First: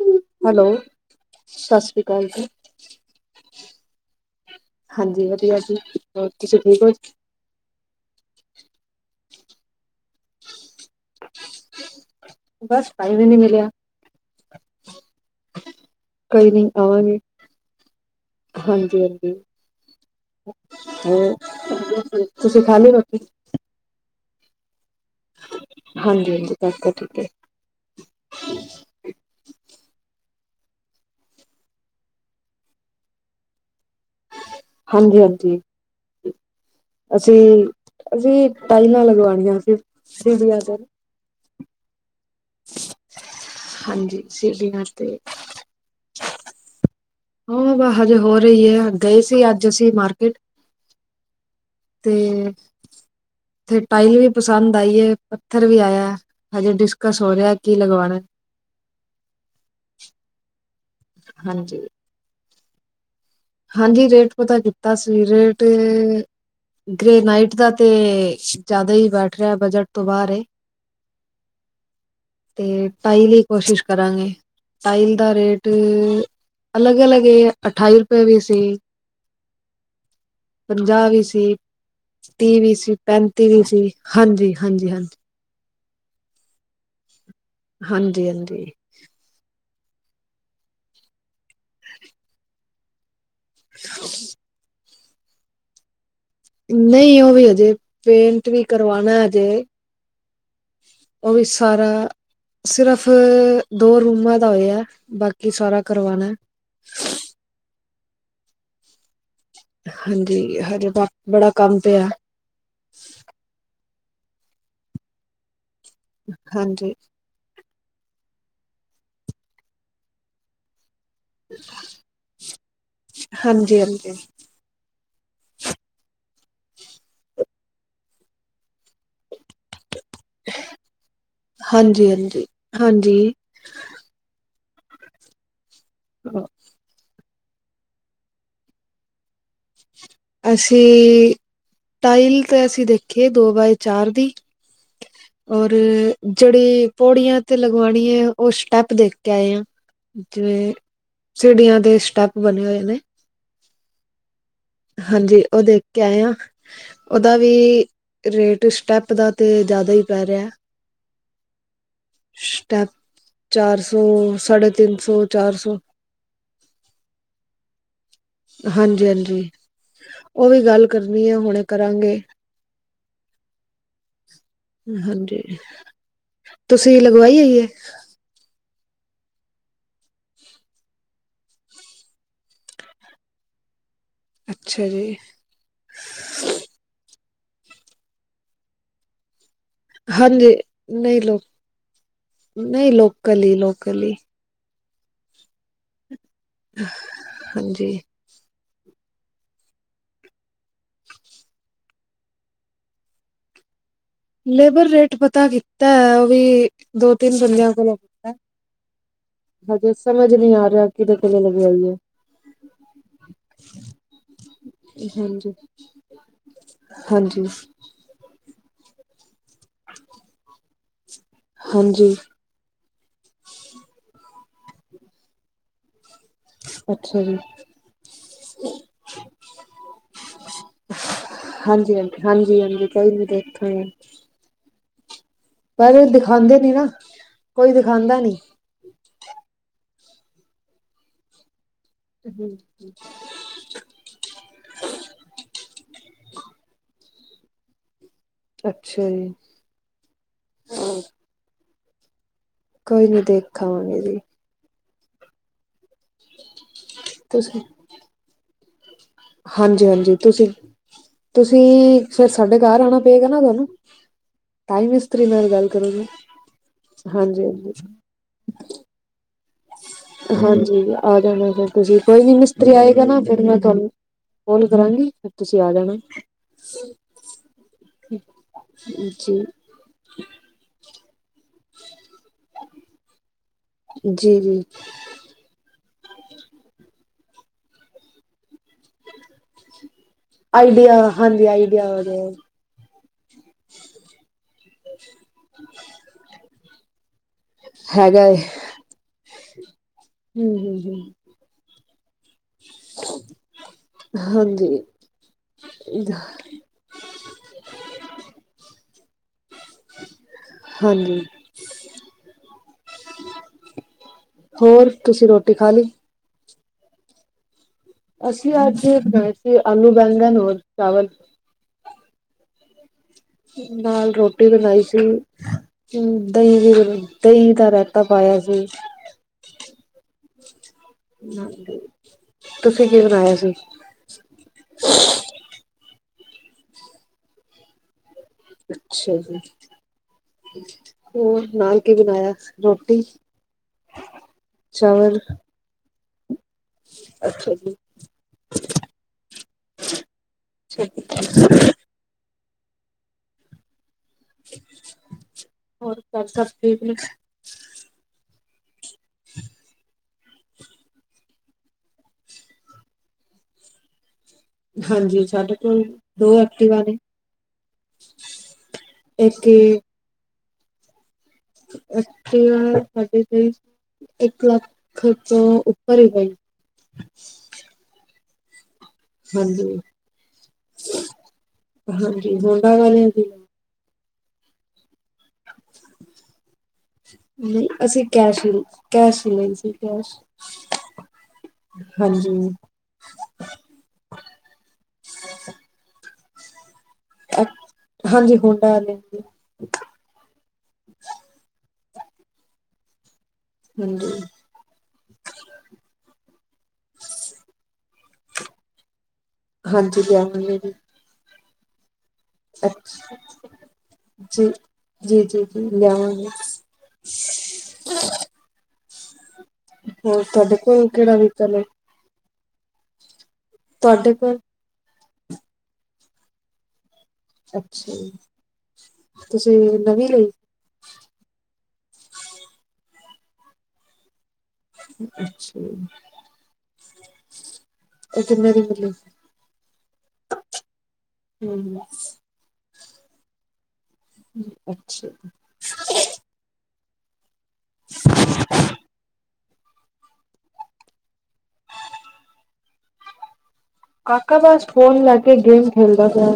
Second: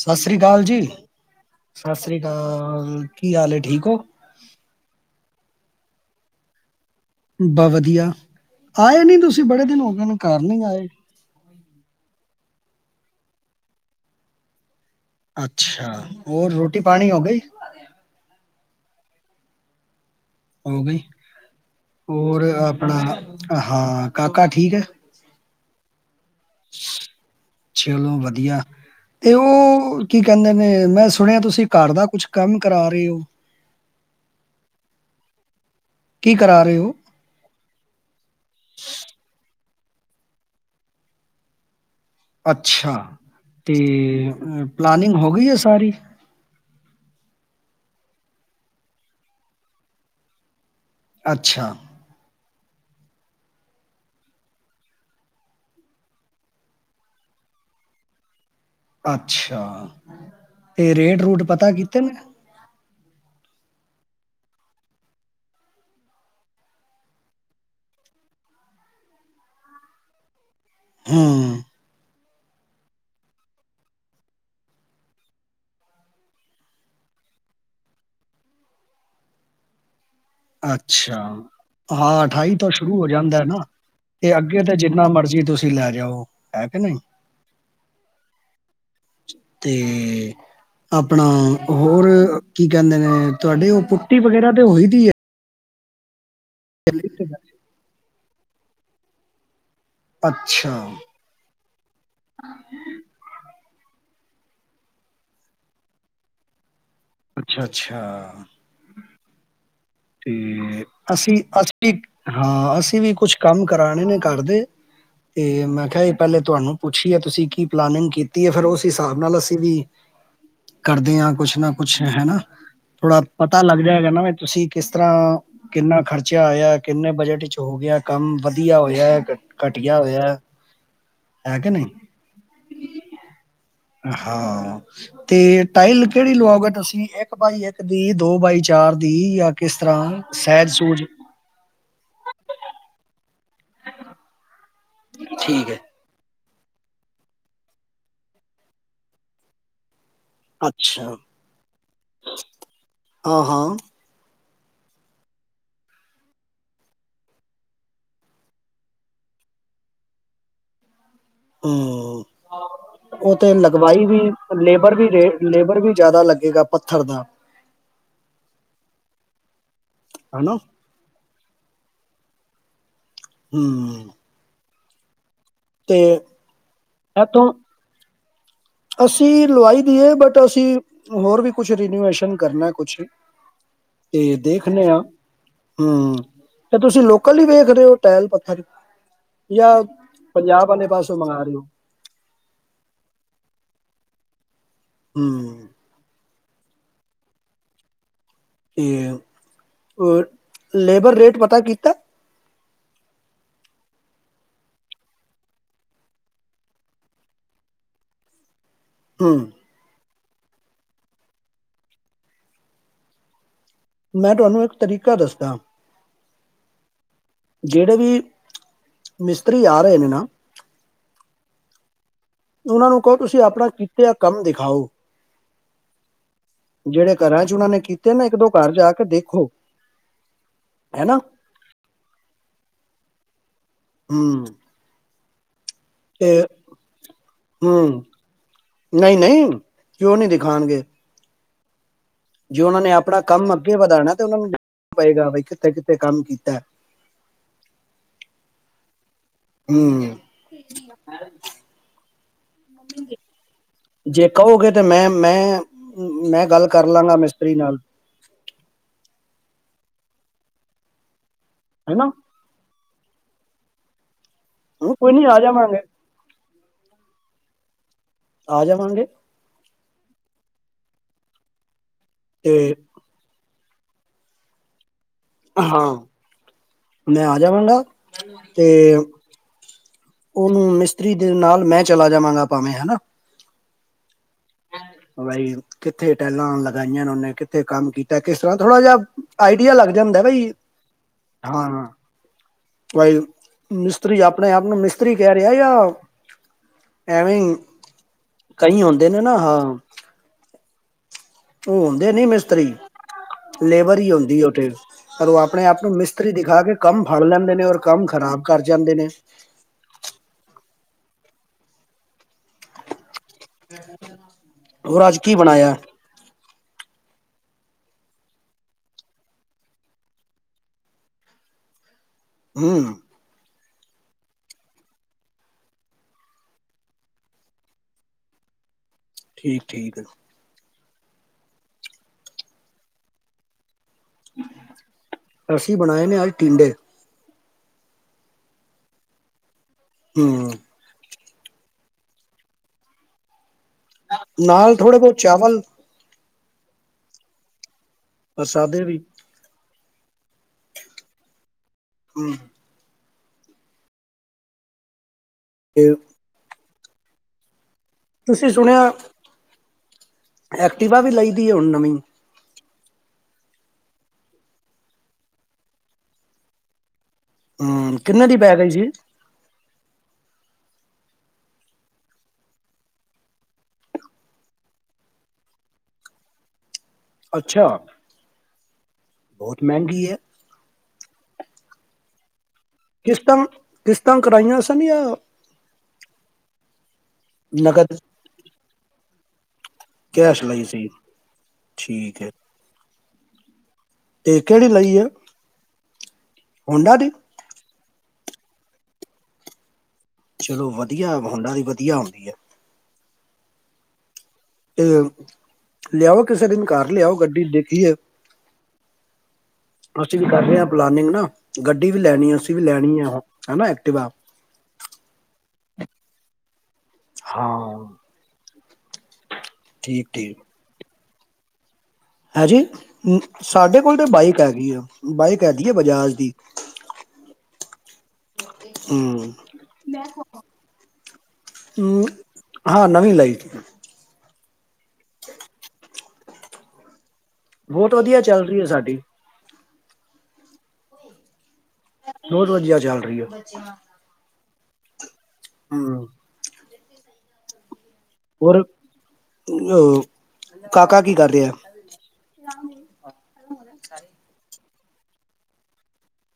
ਸਤਿ ਸ੍ਰੀ ਕਾਲ ਹੈਲੋ ਜੀ, ਸਤਿ ਸ੍ਰੀ ਕਾਲ, ਕੀ ਹਾਲ ਏ? ਠੀਕ ਹੋ। ਹਾਂਜੀ ਵਧੀਆ ਜੀ, ਹੋਰ ਤੁਸੀਂ ਠੀਕ ਹੋ ਬ ਵਧੀਆ, ਆਏ ਨੀ ਤੁਸੀਂ ਬੜੇ ਦਿਨ ਹੋ ਗਏ ਨੇ ਘਰ ਨੀ ਆਏ। ਬਸ, ਟਾਈਮ ਈ ਨੀ ਮਿਲਿਆ। ਅੱਛਾ, ਕੋਈ ਹੋਰ ਨੀ ਰੋਟੀ ਪਾਣੀ ਆਵਾਂਗੇ ਹੋ ਗਈ। ਹਾਂਜੀ- ਹਾਂਜੀ ਹੋ ਗਈ, ਹੋਰ ਹੋਰ ਤੁਸੀਂ ਖਾ ਲਈ ਆਪਣਾ ਰੋਟੀ ਹ, ਹਾਂ ਕਾਕਾ ਠੀਕ ਹੈ? ਹਾਂਜੀ ਹਾਂਜੀ ਕਾਕਾ ਠੀਕ ਹੈ ਚਲੋ ਵਧੀਆ, ਤੇ ਔਹ- ਕੀ ਕਹਿੰਦੇ ਨੇ ਮੈਂ ਸੁਣਿਆ ਤੁਸੀਂ ਘਰ ਦਾ ਕੁਛ ਕੰਮ ਕਰਾ ਰਹੇ ਹੋ। ਹਾਂਜੀ- ਹਾਂਜੀ ਕੀ ਕਰਾ ਰਹੇ ਹੋ? ਅਸੀਂ, ਅਸੀਂ ਟਾਇਲਾਂ ਲਗਵਾਉਣੀਆਂ ਸੀ। ਸਿੜਿਆਂ ਤੇ। ਅੱਛਾ, ਤੇ ਹਾਂਜੀ ਸੀੜੀਆਂ ਪਲਾਨਿੰਗ ਤੇ ਹੋ ਗਈ ਹੈ, ਸਾਰੀ। ਹੂੰ ਹਜੇ ਹੋ ਰਹੀ ਹੈ, ਗਏ ਸੀ ਅੱਜ ਅਸੀਂ ਮਾਰਕੀਟ। ਅੱਛਾ ਤੇ, ਤੇ ਟਾਇਲ ਵੀ ਪਸੰਦ ਆਈ ਏ, ਪੱਥਰ ਵੀ ਆਇਆ। ਹਜੇ ਡਿਸਕਸ ਹੋ ਰਿਹਾ ਕੀ ਲਗਵਾਉਣਾ। ਅੱਛਾ, ਏ ਰੇਟ ਰੂਟ ਪਤਾ ਹਾਂਜੀ ਕਿਤੇੇ ਨੇ? ਹਾਂਜੀ ਰੇਟ ਪਤਾ ਕੀਤਾ ਸੀ। ਰੇਟ ਗ੍ਰੇ ਨਾਈਟ ਦਾ ਤੇ ਜ਼ਿਆਦਾ ਹੀ ਬੈਠ ਰਿਹਾ, ਬਜਟ ਤੋਂ ਬਾਹਰ ਏ। ਹੰ। ਤੇ ਟਾਈਲ ਕੋਸ਼ਿਸ਼ ਕਰਾਂਗੇ। ਟਾਈਲ ਦਾ ਰੇਟ ਅਲੱਗ ਅਲੱਗ ਏ। ਅਠਾਈ ਰੁਪਏ ਵੀ ਸੀ। ਪੰਜਾਹ ਅੱਛਾ, ਵੀ ਸੀ ਹਾਂ ਅਠਾਈ ਤੀਹ ਤੋਂ ਵੀ ਸੀ ਸ਼ੁਰੂ ਹੋ ਜਾਂਦਾ ਪੈਂਤੀ ਨਾ। ਵੀ ਸੀ ਐ ਹਾਂਜੀ ਅੱਗੇ ਤੇ ਹਾਂਜੀ ਜਿੰਨਾ ਹਾਂਜੀ ਮਰਜ਼ੀ ਤੁਸੀਂ ਤੁਸੀਂ ਲੈ ਜਾਓ। ਹੈ ਕਿ ਨਹੀਂ? ਹਾਂਜੀ ਹਾਂਜੀ [inaudible] ਤੇ ਆਪਣਾ ਹੋਰ ਕੀ ਕਹਿੰਦੇ ਨੇ ਤੁਹਾਡੇ ਉਹ ਪੁੱਟੀ ਵਗੈਰਾ ਤੇ ਉਹੀ ਦੀ ਹੈ ਨਹੀਂ ਉਹ ਵੀ ਹਜੇ ਪੇ ਵੀ ਕਰਵਾਉਣਾ ਹੈਜੇ ਅੱਛਾ, ਉਹ ਵੀ ਸਾਰਾ ਸਿਰਫ ਦੋ ਰੂਮਾਂ ਦਾ ਹੋਇਆ ਬਾਕੀ ਸਾਰਾ ਕਰਵਾਣਾ ਅੱਛਾ ਅੱਛਾ ਹਾਂਜੀ ਤੇ ਹਜੇ ਬਾ ਅਸੀਂ ਬੜਾ ਕੰਮ ਅਸੀਂ ਵੀ ਪਿਆ ਹਾਂ ਅਸੀਂ ਵੀ ਕੁਛ ਕੰਮ ਕਰ ਪੁਰਾਣੇ ਨੇ ਕਰਦੇ ਤੇ ਮੈਂ ਏ ਪਹਿਲੇ ਤੁਹਾਨੂੰ ਹਾਂਜੀ ਪੁੱਛੀਏ ਤੁਸੀਂ ਕੀ ਪਲਾਨਿੰਗ ਕੀਤੀ ਹੈ ਫਿਰ ਉਸ ਹਿਸਾਬ ਨਾਲ ਅਸੀਂ ਵੀ ਕਰਦੇ ਹ ਕੁਛ ਨਾ ਕੁਛ ਹਨਾ ਥੋੜਾ ਪਤਾ ਲੱਗ ਹਾਂਜੀ ਹਾਂਜੀ ਜਾਏਗਾ ਨਾ ਵੀ ਤੁਸੀਂ ਕਿਸ ਤਰ੍ਹਾਂ ਕਿੰਨਾ ਖਰਚਾ ਆਇਆ ਕਿੰਨੇ ਬਜਟ ਚ ਹੋ ਗਿਆ ਕੰਮ ਵਧੀਆ ਹੋਇਆ ਘਟੀਆ ਹੋਇਆ ਹੈਗੇ ਨਹੀਂ ਹਾਂਜੀ ਹਾਂਜੀ ਹਾਂਜੀ ਹਾਂ ਤੇ ਟਾਈਲ ਕਿਹੜੀ ਲਵਾਓਗੇ ਤੁਸੀਂ ਇੱਕ ਇੱਕ ਬਾਈ ਇੱਕ ਦੀ ਦੋ ਬਾਈ ਚਾਰ ਦੀ ਕਿਸ ਤਰ੍ਹਾਂ ਸਹਿਜ ਸੂਜ ਅਸੀਂ ਟਾਈਲ ਤੇ ਅਸੀਂ ਦੇਖੀਏ ਦੋ ਬਾਏ ਚਾਰ ਦੀ ਠੀਕ ਔਰ ਹੈ ਜਿਹੜੀ ਪੌੜੀਆਂ ਤੇ ਲਗਵਾਣੀ ਹੈ ਉਹ ਸਟੈਪ ਦੇਖ ਕੇ ਆਏ ਆ ਜਿਵੇਂ ਅੱਛਾ ਸਿੜੀਆਂ ਦੇ ਸਟੈਪ ਬਣੇ ਹੋਏ ਨੇ ਹਾਂ ਹਾਂ ਹਾਂਜੀ ਉਹ ਦੇਖ ਕੇ ਆਏ ਹਾਂ ਉਹਦਾ ਵੀ ਰੇਟ ਸਟੈਪ ਦਾ ਤੇ ਜ਼ਿਆਦਾ ਹੀ ਪੈ ਰਿਹਾ ਹਮ ਸਟੈਪ ਉਹ ਤੇ ਚਾਰ ਸੌ ਲਗਵਾਈ ਵੀ ਸਾਢੇ ਲੇਬਰ ਤਿੰਨ ਵੀ ਰ ਸੌ ਚਾਰ ਸੌ ਲੇਬਰ ਵੀ ਜ਼ਿਆਦਾ ਲੱਗੇਗਾ ਪੱਥਰ ਦਾ ਹਾਂਜੀ-ਹਾਂਜੀ ਉਹ ਹਨਾ ਵੀ ਗੱਲ ਕਰਨੀ ਹੈ ਹੁਣੇ ਕਰਾਂਗੇ। ਹੂੰ। ਹਾਂਜੀ। ਤੁਸੀਂ ਲਗਵਾਈ ਇੱਥੋਂ ਹੋਈ ਆ? ਅਸੀਂ ਲਵਾਈ ਦੀਏ, ਬਟ ਅਸੀਂ ਹੋਰ ਵੀ ਕੁਛ ਰੀਨੂਏਸ਼ਨ ਕਰਨਾ ਕੁਛ ਤੇ ਦੇਖਦੇ ਅੱਛਾ ਹਾਂ ਜੀ ਹੂੰ, ਤੇ ਤੁਸੀਂ ਲੋ ਕੱਲ ਹੀ ਵੇਖਦੇ ਰਹੇ ਹੋ ਟਾਇਲ ਪੱਥਰ ਜਾਂ ਹਾਂਜੀ ਪੰਜਾਬ ਵਾਲੇ ਪਾਸੋਂ ਨਹੀਂ ਲੋ ਮੰਗਵਾ ਰਹੇ ਹੋ ਨਹੀਂ ਲੋਕਲ ਹੀ ਲੋਕ ਕਲੀ ਹੂੰ। ਹਾਂਜੀ। ਤੇ ਲੇਬਰ ਰੇਟ ਪਤਾ ਕੀਤਾ? ਲੇਬਰ ਰੇਟ ਪਤਾ ਕਿ ਕੀਤਾ ਉਹ ਵੀ ਦੋ ਤਿੰਨ ਬੰਦਿਆਂ ਕੋਲੋਂ ਪਤਾ ਹੂੰ ਹੈਗਾ ਸੀ। ਸਮਝ ਨੀ ਆ ਰਿਹਾ ਕਿਦੇ ਕੋਲੋ ਲੇ ਗੇ ਆਈਏ। ਮੈਂ ਤੁਹਾਨੂੰ ਇੱਕ ਤਰੀਕਾ ਦੱਸਦਾ। ਹਾਂਜੀ ਜਿਹੜੇ ਵੀ ਮਿਸ ਪਰ ਯਾਰ ਇਹਨ ਨਾ ਹਾਂਜੀ ਉਹਨਾਂ ਨੂੰ ਕਹੋ ਤੁਸੀਂ ਆਪਣਾ ਕੀਤੇ ਕੰਮ ਦਿਖਾਓ? ਜਿਹੜੇ ਅੱਛਾ ਜੀ ਘਰਾਂ ਚ ਉਹਨਾਂ ਨੇ ਕੀਤੇ ਨਾ ਇੱਕ ਦੋ ਘਰ ਜਾ ਕੇ ਦੇਖੋ। ਹੈਨਾ ਕੇਰੀ ਤੇ ਫੇਰ ਹੂੰ ਪਰ ਤੇ ਦਿਖਾਦੇ ਨੀ, ਨਾ ਕੋਈ ਦਿਖਾਦਾ ਨੀ ਨਹੀਂ-ਨਹੀਂ ਕਿਉ ਨੀ ਦਿਖਾਉਣਗੇ। ਜੇ ਉਹਨਾਂ ਨੇ ਆਪਣਾ ਕੰਮ ਅੱਗੇ ਵਧਾਣਾ ਤੇ ਉਹਨਾਂ ਨੂੰਣਾ ਪਏਗਾ ਬ ਕਿੱਥੇ ਕਿੱਥੇ ਤੇ ਕੰਮ ਕੀਤਾ। ਅੱਛਾ ਜੀ। ਹੂੰ। ਕੋਈ ਨੀ ਦੇਖ ਆਵਾਂਗੇ ਜੀ। ਜੇ ਕਹੋਗੇ ਤੇ ਮੈਂ ਮੈਂ ਮੈਂ ਗੱਲ ਕਰ ਲਾਂਗਾ ਮਿਸਤਰੀ ਨਾਲ ਹਾਂਜੀ-ਹਾਂਜੀ ਤੁਸੀਂ ਤੁਸੀਂ ਹੈਨਾ ਫਿਰ ਸਾਡੇ ਘਰ ਆਣਾ ਬੇਗਾ ਨਾ ਨੂੰ-' ਟਾਈ ਹੂੰ, ਕੋਈ ਮਿਸਤਰੀ ਨਹੀਂ ਆ ਨਾਲ ਗੱਲ ਜਾਵਾਂਗੇ ਕਰਾਂਗੇ ਹਾਂਜੀ ਹਾਂਜੀ। [unintelligible] ਆ ਜਾਵਾਂਗੇ। ਹਾਂਜੀ ਆ ਜਾਣਾ ਫਿਰ, ਜੇ ਕੋਈ ਨੀ ਮਿਸਤਰੀ ਤੇ ਆਏਗਾ ਨਾ ਫਿਰ ਮੈਂ ਤੁਹਾਨੂੰ ਫੋਨ ਕਰਾਂਗੀ ਤੁਸੀਂ ਆ ਹਾਂ, ਜਾਣਾ ਮੈਂ ਆ ਜਾਵਾਂਗਾ ਤੇ ਜੀ ਉਹਨੂੰ ਮਿਸਤਰੀ ਨਾਲ ਮੈਂ ਚਲਾ ਜਾਵਾਂਗਾ, ਭਾਵੇਂ ਹਨਾ। ਜੀ ਜੀ। ਬਾਈ ਕਿੱਥੇ ਟੈਲਾਂ ਲਗਾਈਆਂ ਨੇ ਉਹਨੇ, ਕਿੱਥੇ ਕੰਮ ਕੀਤਾ ਕਿ ਥੋੜਾ ਜਿਹਾ ਆਈਡੀਆ ਲੱਗ ਜਾਂਦਾ ਬਾਈ ਆਈਡੀਆ ਹਾਂਜੀ ਹਾਂ। ਆਈਡੀਆ ਵਗੈਰਾ ਭਾਈ ਮਿਸਤਰੀ ਆਪਣੇ ਆਪ ਨੂੰ ਮਿਸਤਰੀ ਕਹਿ ਰਿਹਾ ਜਾ ਐਵੇਂ ਹੈਗਾ ਏ ਕਈ ਆਉਂਦੇ ਨੇ ਨਾ ਹਾਂ [unintelligible] [unintelligible] ਹੁੰਦੇ ਨਹੀਂ ਮਿਸਤਰੀ ਲੇਬਰ ਹੀ ਆਉਂਦੀ ਏ ਉਥੇ, ਹਾਂਜੀ ਪਰ ਉਹ ਆਪਣੇ ਆਪ ਨੂੰ ਮਿਸਤਰੀ ਦਿਖਾ ਕੇ ਕੰਮ ਫੜ ਲੈਂਦੇ ਨੇ, ਔਰ ਕੰਮ ਖ਼ਰਾਬ ਕਰ ਜਾਂਦੇ ਨੇ। ਹਾਂਜੀ। ਹੋਰ ਅੱਜ ਤੁਸੀਂ ਕੀ ਰੋਟੀ ਖਾ ਬਣਾਇਆ। ਲਈ ਅਸੀਂ ਅੱਜ ਬਣਾਏ ਸੀ ਆਲੂ, ਬੈਂਗਣ ਹੋਰ ਚਾਵਲ ਹੂੰ। ਨਾਲ ਰੋਟੀ ਬਣਾਈ ਸੀ, ਦਹੀਂ ਦੀ ਦਹੀਂ ਦਾ ਰਾਇਤਾ ਪਾਇਆ ਸੀ। ਠੀਕ ਠੀਕ ਆ ਤੁਸੀਂ ਕੀ ਬਣਾਇਆ ਸੀ। ਅਸੀ ਬਣਾਏ ਨੇ ਅੱਜ ਟੀਂਡੇ ਅੱਛਾ ਜੀ। ਹੂੰ। ਹੋਰ ਨਾਲ ਕੇ ਬਣਾਇਆ ਰੋਟੀ। ਨਾਲ ਥੋੜਾ ਬਹੁਤ ਚਾਵਲ ਅੱਛਾ ਜੀ। ਸਾਦੇ ਵੀ [unintelligible] [unintelligible] [unintelligible] ਤੇ ਹੋਰ ਘਰ ਸਭ ਠੀਕ ਨੇ। ਤੁਸੀਂ ਸੁਣਿਆ [unintelligible] ਐਕਟੀਵਾ ਵੀ ਲਈ ਦੀ ਹੁਣ ਨਵੀਂ ਹਾਂਜੀ, ਸਾਡੇ ਕੋਲ ਦੋ ਐਕਟਿਵਾ ਨੇ। ਹੂੰ, ਕਿੰਨੇ ਦੀ ਪੈ ਗਈ ਸੀ। ਇੱਕ ਇਕ ਸਾਡੇ ਤੇ ਇੱਕ ਲੱਖ ਤੋਂ ਉੱਪਰ ਹੈਗੇਈ ਅੱਛਾ। ਬਹੁਤ ਹਾਂਜੀ ਮਹਿੰਗੀ ਐ। ਹਾਂਜੀ ਹੁਣ- ਕਾ ਕਰ ਰਹੀ ਤੂੰ- ਤਾਂ ਕਰਾਈਆਂ ਸਨੀਆ ਨਹੀਂ ਨਕਦ ਅਸੀਂ ਕੈਸ਼ ਲਈ ਕੈਸ਼- ਲਈ ਸੀ। ਕੈਸ਼ ਲਈ ਸੀ ਠੀਕ ਹਾਂਜੀ ਹੈ ਤੇ ਕਿਹੜੀ ਲਈ ਏ? ਅਛ ਹਾਂਜੀ ਉਹਨਾਂ ਲੀਤੀ ਚਲੋ ਵਧੀਆ ਹੋੰਡਾ ਦੀ ਧੀਆ ਹੁੰਦੀ ਹੈ। ਹਾਂਜੀ। ਤੇ ਲਿਆਓ ਕਿਸੇ ਦੀ ਵੀ ਕਾਰ ਤੇ ਗੱਡੀ ਦੇਖੀਏ ਹਾਂਜੀ ਅਸੀਂ ਵੀ ਕਰ ਲਿਆਵਾਂਗੇ ਰਹੇ ਹ ਜੀ ਪਲਾਨਿੰਗ ਨਾ- ਗੱਡੀ ਵੀ ਲੈਣੀ ਹੈ ਅਸੀਂ ਵੀ ਲੈਣੀ ਹੈ ਹਨਾ ਐਕਟਿਵਾ ਹਾਂ [unintelligible] ਠੀਕ [unintelligible] ਕਿਹੜਾ ‌ਬੂਟਾ ਲਾਏ ਹਾਜੀ ਹੂੰ- ਸਾਡੇ ਕੋਲ ਤਾਂ ਬਾਈਕ ਹੈਗੀ ਆ। ਬਾਈਕ ਆਦੀ‌ ਏ ਬਜਾਜ ਦੀ ਅੱਛਾ ਜੀ ਹਮ, ਤੁਸੀ ਨਵੀਂ ਲਈ। ਹੂੰ ਹਾਂ ਨਵੀਂ ਲਈ। ਅੱਛਾ ਜੀ। ਬਹੁਤ ਵਧੀਆ ਚੱਲ ਰਹੀ ਹੈ ਸਾਡੀ। [unintelligible] ਹੂੰ ਚਲ ਰਹੀ ਆ ਅੱਛਾ ਹੂੰ [unintelligible] ਹੋਰ, ਆ ਕਾਕਾ ਕੀ ਕਰ ਰਿਹਾ? ਕਾਕਾ ਬੱਸ ਫੋਨ ਲੈ ਕੇ ਗੇਮ ਖੇਲਦਾ ਪਿਆ।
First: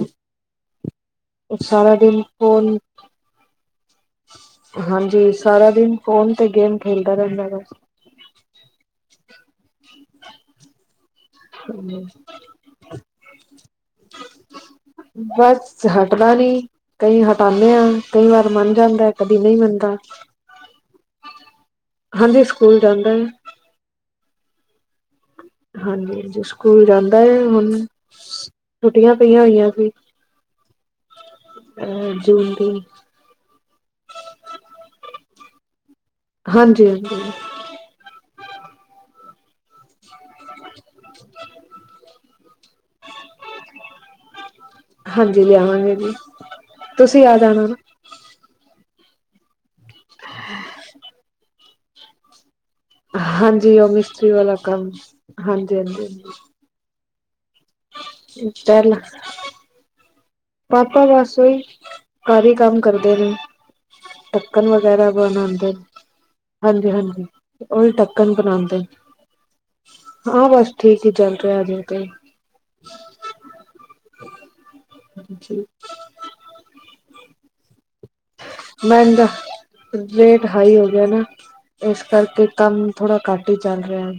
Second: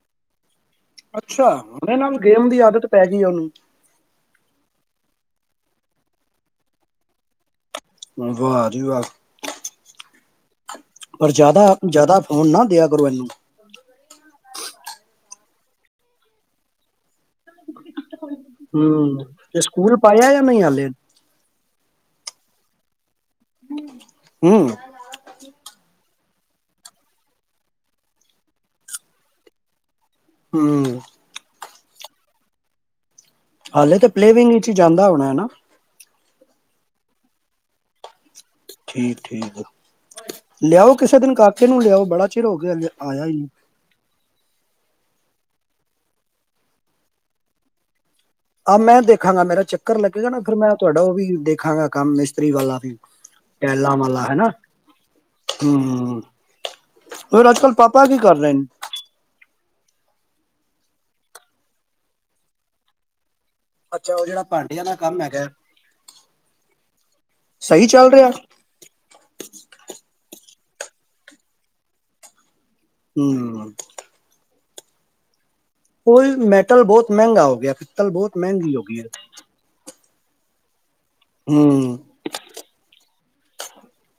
ਅੱਛਾ, ਉਹ ਸਾਰਾ ਹੋਣੇ ਨਾਲ ਦਿਨ ਗੇਮ ਦੀ ਫੋਨ ਆਦਤ ਪੈ ਗੀ ਏ ਓਨੂੰ ਹਾਂਜੀ ਸਾਰਾ ਦਿਨ ਫੋਨ ਤੇ ਗੇਮ ਖੇਲਦਾ ਰਹਿੰਦਾ ਬਸ। ਵਾਹ ਜੀ ਵਾਹ [inaudible] ਪਰ ਜਿਆਦਾ ਜਿਆਦਾ ਬਸ ਫੋਨ ਨਾ ਦਿਆ ਕਰੋ ਇਨੂੰ। ਬਸ ਹੱਟਦਾ ਨੀ, ਕਈ ਹਟਾਂਣੇ ਆਂ। ਕਈ ਵਾਰ ਮੰਨ ਜਾਂਦਾ, ਹੂੰ ਕਦੀ ਨਹੀਂ ਤੇ ਮੰਨਦਾ ਸਕੂਲ ਪਾਇਆ ਜਾਂ ਨਹੀਂ ਹਾਲੇ ਹਾਂਜੀ। ਸਕੂਲ ਜਾਂਦਾ ਏ। ਹੂੰ ਹੂੰ। ਹਾਂਜੀ ਹਾਂਜੀ, ਸਕੂਲ ਜਾਂਦਾ ਏ ਹੁਣ, ਛੁੱਟੀਆਂ ਪਈਆਂ ਹੋਈਆਂ ਸੀ। ਹੂੰ। ਹਾਂ ਜੂਨ ਦੀ। ਹਾਲੇ ਤਾਂ ਪਲੇਵਿੰਗ ਵਿੱਚ ਈ ਜਾਂਦਾ ਹੋਣਾ, ਨਾ? ਹਾਂਜੀ ਹਾਂਜੀ। ਠੀਕ ਠੀਕ ਲਿਆਓ ਕਿਸੇ ਦਿਨ ਕਾਕੇ ਨੂੰ, ਲਿਆਓ ਬੜਾ ਚਿਰ ਹੋ ਗਿਆ ਆਇਆ ਨੀ। ਹਾਂਜੀ, ਲਿਆਵਾਂਗੇ ਜੀ ਤੁਸੀਂ ਆ ਜਾਣਾ ਨਾ। ਆ ਮੈਂ ਦੇਖਾਂਗਾ ਮੇਰਾ ਚੱਕ ਰ ਲੱਗੇਗਾ ਨਾ ਫਿਰ ਮੈਂ ਤੁਹਾਡਾ ਓਹ ਵੀ ਦੇਖ ਦੇਖਾਂਗਾ ਕੰਮ ਮਿਸਤਰੀ ਵਾਲਾ। ਵੀ ਹਾਂਜੀ, ਓਹ ਟੈਲਾਂ ਮਿਸਤਰੀ ਹੈ ਨਾ ਵਾਲਾ ਕੰਮ, ਹਾਂਜੀ ਹਾਂਜੀ ਹਾਂਜੀ। ਫੇਰ, ਅੱਜ-ਕੱਲ ਪਾਪਾ ਕੀ ਕਰ ਰਹੇ ਨੇ ਪਹਿਲਾਂ ਪਾਪਾ ਬਸ ਓਹੀ ਘਰ ਹੀ ਕੰਮ ਕਰਦੇ ਨੇ। ਅੱਛਾ ਉਹ ਜਿਹੜਾ ਢੱਕਣ ਭਾਂਡਿਆਂ ਦਾ ਵਗੈਰਾ ਕੰਮ ਹੈਗਾ ਬਣਾਂਦੇ ਹਾਂਜੀ ਹਾਂਜੀ, ਸਹੀ ਓਹੀ ਚੱਲ ਰਿਹਾ ਢੱਕਣ ਬਣਾਂਦੇ ਹਾਂ, ਬਸ ਠੀਕ ਹੀ ਚਲ ਰਿਹਾ ਹਜੇ ਤੇ। ਹੂੰ। ਹਾਂਜੀ ਔਈ ਮੈਟਲ ਬਹੁਤ ਮਹਿੰਗਾ ਹੋ ਗਿਆ ਪਿੱਤਲ ਬਹੁਤ ਮਹਿੰਗੀ ਹੋ ਗੀ ਏ। ਮਹਿੰਗਾ ਰੇਟ ਹਾਈ ਹੋ ਗਿਆ ਨਾ ਏਸ ਕਰਕੇ ਕੰਮ ਥੋੜਾ ਘੱਟ ਹੀ ਚੱਲ ਰਿਹਾ [inaudible]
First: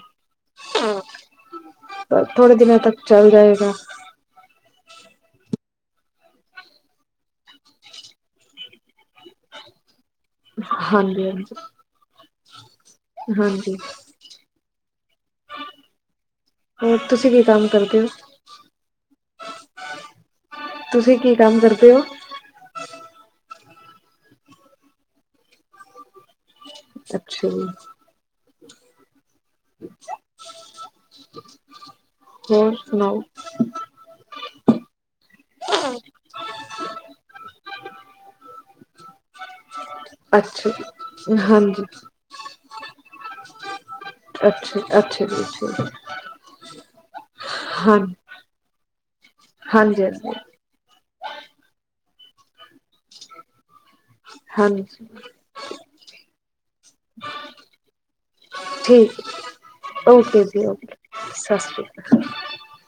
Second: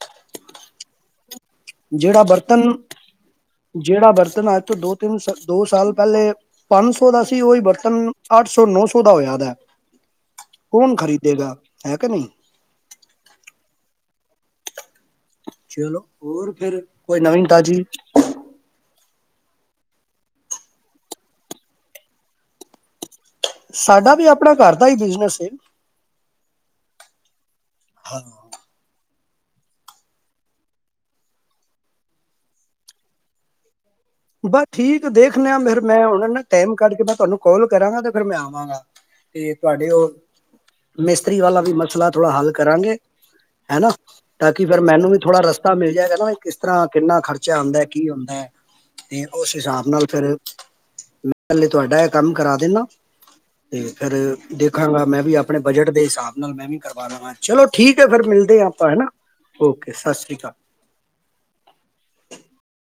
ਜੇੜਾ ਥੋੜੇ ਬਰਤਨ ਦਿਨਾਂ ਤੱਕ ਚੱਲ ਜਾਏਗਾ ਜੇੜਾ ਬਰਤਨ ਅੱਜ ਤੋਂ ਦੋ ਤਿੰਨ ਸਾਲ ਦੋ ਸਾਲ ਪੈਲੇ ਪੰਜ ਸੌ ਦਾ ਸੀ ਓਹੀ ਬਰਤਨ ਅੱਠ ਸੌ ਨੌ ਸੌ ਦਾ ਹੋਯੈ ਦੈ। ਕੌਣ ਹਾਂਜੀ ਖ਼ਰੀਦੇਗਾ ਹਾਂਜੀ ਹੈ ਕੇ ਨਹੀਂ। ਹਾਂਜੀ। ਚਲੋ ਹੋਰ ਫੇਰ ਹੋਰ ਕੋਈ ਤੁਸੀਂ ਕੀ ਨਵੀਂ ਕੰਮ ਤਾਜ਼ੀ ਕਰਦੇ ਹੋ? ਤੁਸੀਂ ਕੀ ਕੰਮ ਕਰਦੇ ਹੋ। ਸਾਡਾ ਵੀ ਆਪਣਾ ਘਰ ਦਾ ਹੀ ਬਿਜਨਸ ਹੈ। ਅੱਛਾ ਜੀ। ਹਾਂ ਹੋਰ ਸੁਣਾਓ। ਬਸ ਠੀਕ ਏ ਦੇਖ ਦੇਖ ਆ ਫਿਰ ਮੈਂ ਉਹਨਾਂ ਨੇ ਟਾਈਮ ਕੱਢ ਕੇ ਮੈਂ ਤੁਹਾਨੂੰ ਕਾਲ ਕਰਾਂਗਾ ਤੇ ਫਿਰ ਮੈਂ ਆਵਾਂਗਾ ਤੇ ਤੁਹਾਡੇ ਉਹ ਅੱਛਾ ਜੀ, ਮਿਸਤਰੀ ਵਾਲਾ ਵੀ ਹਾਂਜੀ। ਮਸਲਾ ਥੋੜ੍ਹਾ ਹੱਲ ਕਰਾਂਗੇ। ਹੈਨਾ। ਤਾਂ ਕਿ ਅੱਛਾ, ਫੇਰ ਮੈਨੂੰ ਵੀ ਅੱਛਾ ਥੋੜ੍ਹਾ ਜੀ, ਰਸਤਾ ਅੱਛਾ ਮਿਲ ਜਾਏਗਾ ਨਾ ਕਿਸ ਤਰ੍ਹਾਂ ਕਿੰਨਾ ਖਰਚਾ ਆਦਾ ਹਾਂ ਕੀ ਹੁੰਦਾ ਹੈ। ਤੇ ਉਸ ਹਿਸਾਬ ਹਾਂਜੀ, ਨਾਲ ਫੇਰ ਹਾਂਜੀ। ਮੈਂ ਹੇ ਤੁਹਾਡਾ ਇਹ ਕੰਮ ਕਰਾ ਦਿੰਦਾ। ਤੇ ਫਿਰ ਦੇਖਾਂਗਾ ਹਾਂਜੀ, ਮੈਂ ਵੀ ਆਪਣੇ ਬਜਟ ਦੇ ਹਿਸਾਬ ਨਾਲ ਮੈਂ ਵੀ ਕਰਵਾ ਲਾਂ ਚਲੋ ਠੀਕ ਹੈ ਫਿਰ ਮਿਲਦੇ ਹਾਂ ਆਪਾਂ ਹੈਾ ਠੀਕ ਓਕੇ ਸਤਿ ਸ੍ਰੀ ਅਕਾਲ। ਜੀ ਓਕੇ, ਸਤਿ ਸ਼੍ਰੀ ਅਕਾਲ।